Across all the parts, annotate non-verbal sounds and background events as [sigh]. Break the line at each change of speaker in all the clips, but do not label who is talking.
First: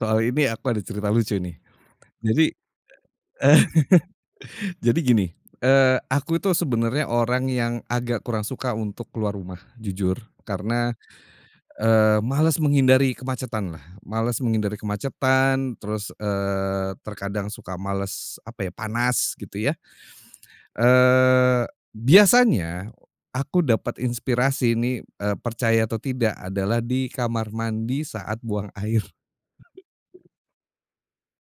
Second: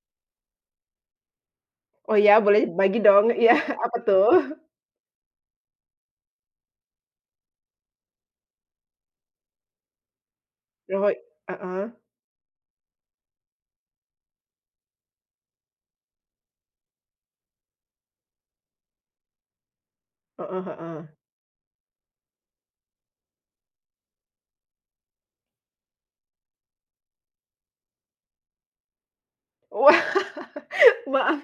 Soal ini aku ada cerita lucu nih,
Oh iya,
jadi
boleh, bagi dong iya, apa tuh?
[chuckles] jadi gini, eee, aku itu sebenarnya orang yang agak kurang suka untuk keluar rumah, jujur, karena,
Oh heeh?
eee, males menghindari kemacetan lah, males menghindari kemacetan, terus, eee, terkadang suka malas, apa ya, panas, gitu ya,
Heeh heeh.
eee, biasanya aku dapat inspirasi ini, eee, percaya atau tidak, adalah di kamar mandi saat buang air.
Wah.
[chuckles]
[laughs] Maaf,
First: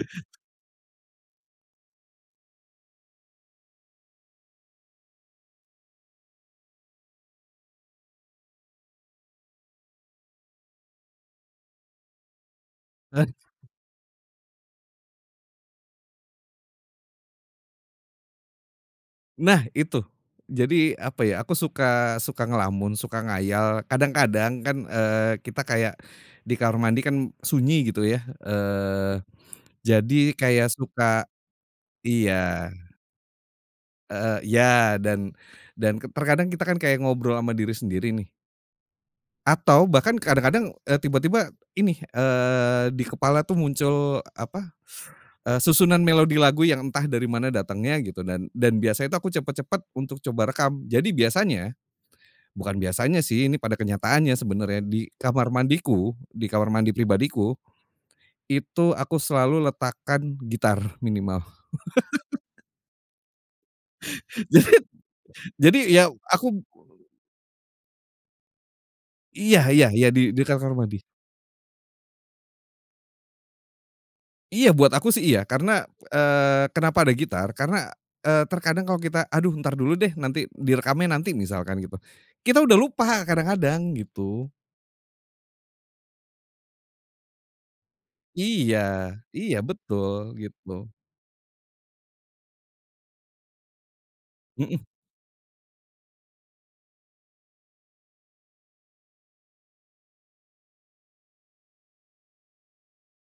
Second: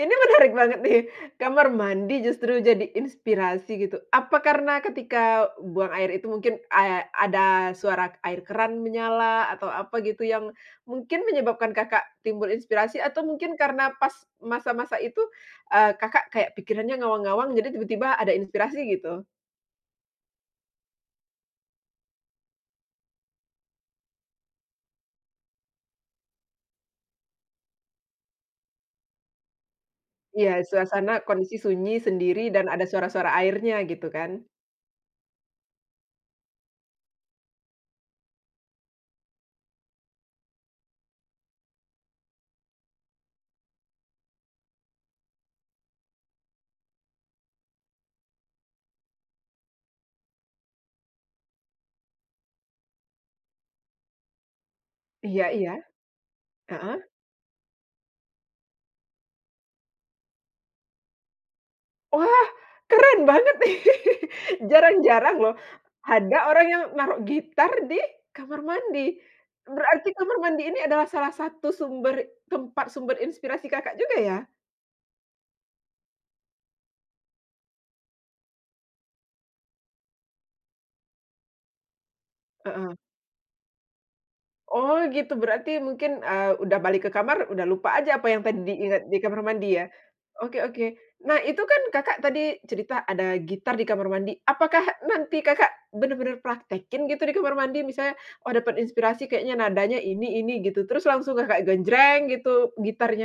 ini menarik banget nih. Kamar mandi justru jadi inspirasi, gitu? Apa, karena ketika buang air itu mungkin, ad ada suara air keran menyala atau, apa, gitu, yang mungkin menyebabkan Kakak timbul inspirasi, atau, mungkin karena pas masa-masa itu, eee, Kakak kayak pikirannya ngawang-ngawang, jadi, tiba-tiba ada inspirasi, gitu?
Nah, itu. Jadi, apa ya, aku suka suka ngelamun, suka ngayal, kadang-kadang kan, eee, kita kayak di kamar mandi kan sunyi, gitu ya, eee, jadi,
Iya,
kayak
suasana
suka
kondisi sunyi sendiri
iya.
dan, ada suara-suara airnya, gitu
Heeh
kan?
iya. Dan dan, terkadang kita kan, kayak, ngobrol sama diri sendiri nih atau, bahkan kadang-kadang, eee, tiba-tiba, ini, eee, di kepala tuh muncul, apa, [sucks teeth] eee, susunan melodi lagu yang entah dari mana datangnya, gitu, dan dan biasanya itu, aku cepet-cepet untuk coba rekam. Jadi, biasanya, bukan biasanya sih, ini pada kenyataannya sebenarnya, di
Iya
kamar
iya?
mandiku, di kamar mandi
Heeh?
pribadiku. Itu, aku selalu letakkan gitar, minimal.
Wah,
[laughs]
keren banget nih.
[chuckles]
[laughs]
Jadi
Jarang-jarang loh,
jadi ya,
ada
aku
orang yang naruh gitar di, kamar mandi.
Iya iya iya,
Berarti,
di
kamar
di
mandi
kamar
ini
mandi.
adalah salah satu sumber tempat sumber inspirasi Kakak juga, ya?
Iya, buat aku sih, iya, karena, eee, kenapa ada gitar? Karena, eee, terkadang kalau kita, "Aduh, ntar dulu deh, nanti, direkamnya nanti." misalkan gitu, kita udah
Heeh.
lupa kadang-kadang, gitu.
Oh gitu, berarti, mungkin, eee, udah balik ke kamar, udah lupa aja, apa yang tadi di
Iya,
inget di kamar
iya
mandi, ya?
betul,
Oke
gitu.
oke. Nah, itu kan, Kakak tadi cerita ada gitar di kamar mandi, apakah
Mhm.
nanti Kakak benar-benar praktekin gitu, di kamar mandi? Misalnya, "Oh, dapat inspirasi kayaknya, nadanya ini-ini." gitu, terus langsung kayak Kakak genjreng, gitu, gitarnya?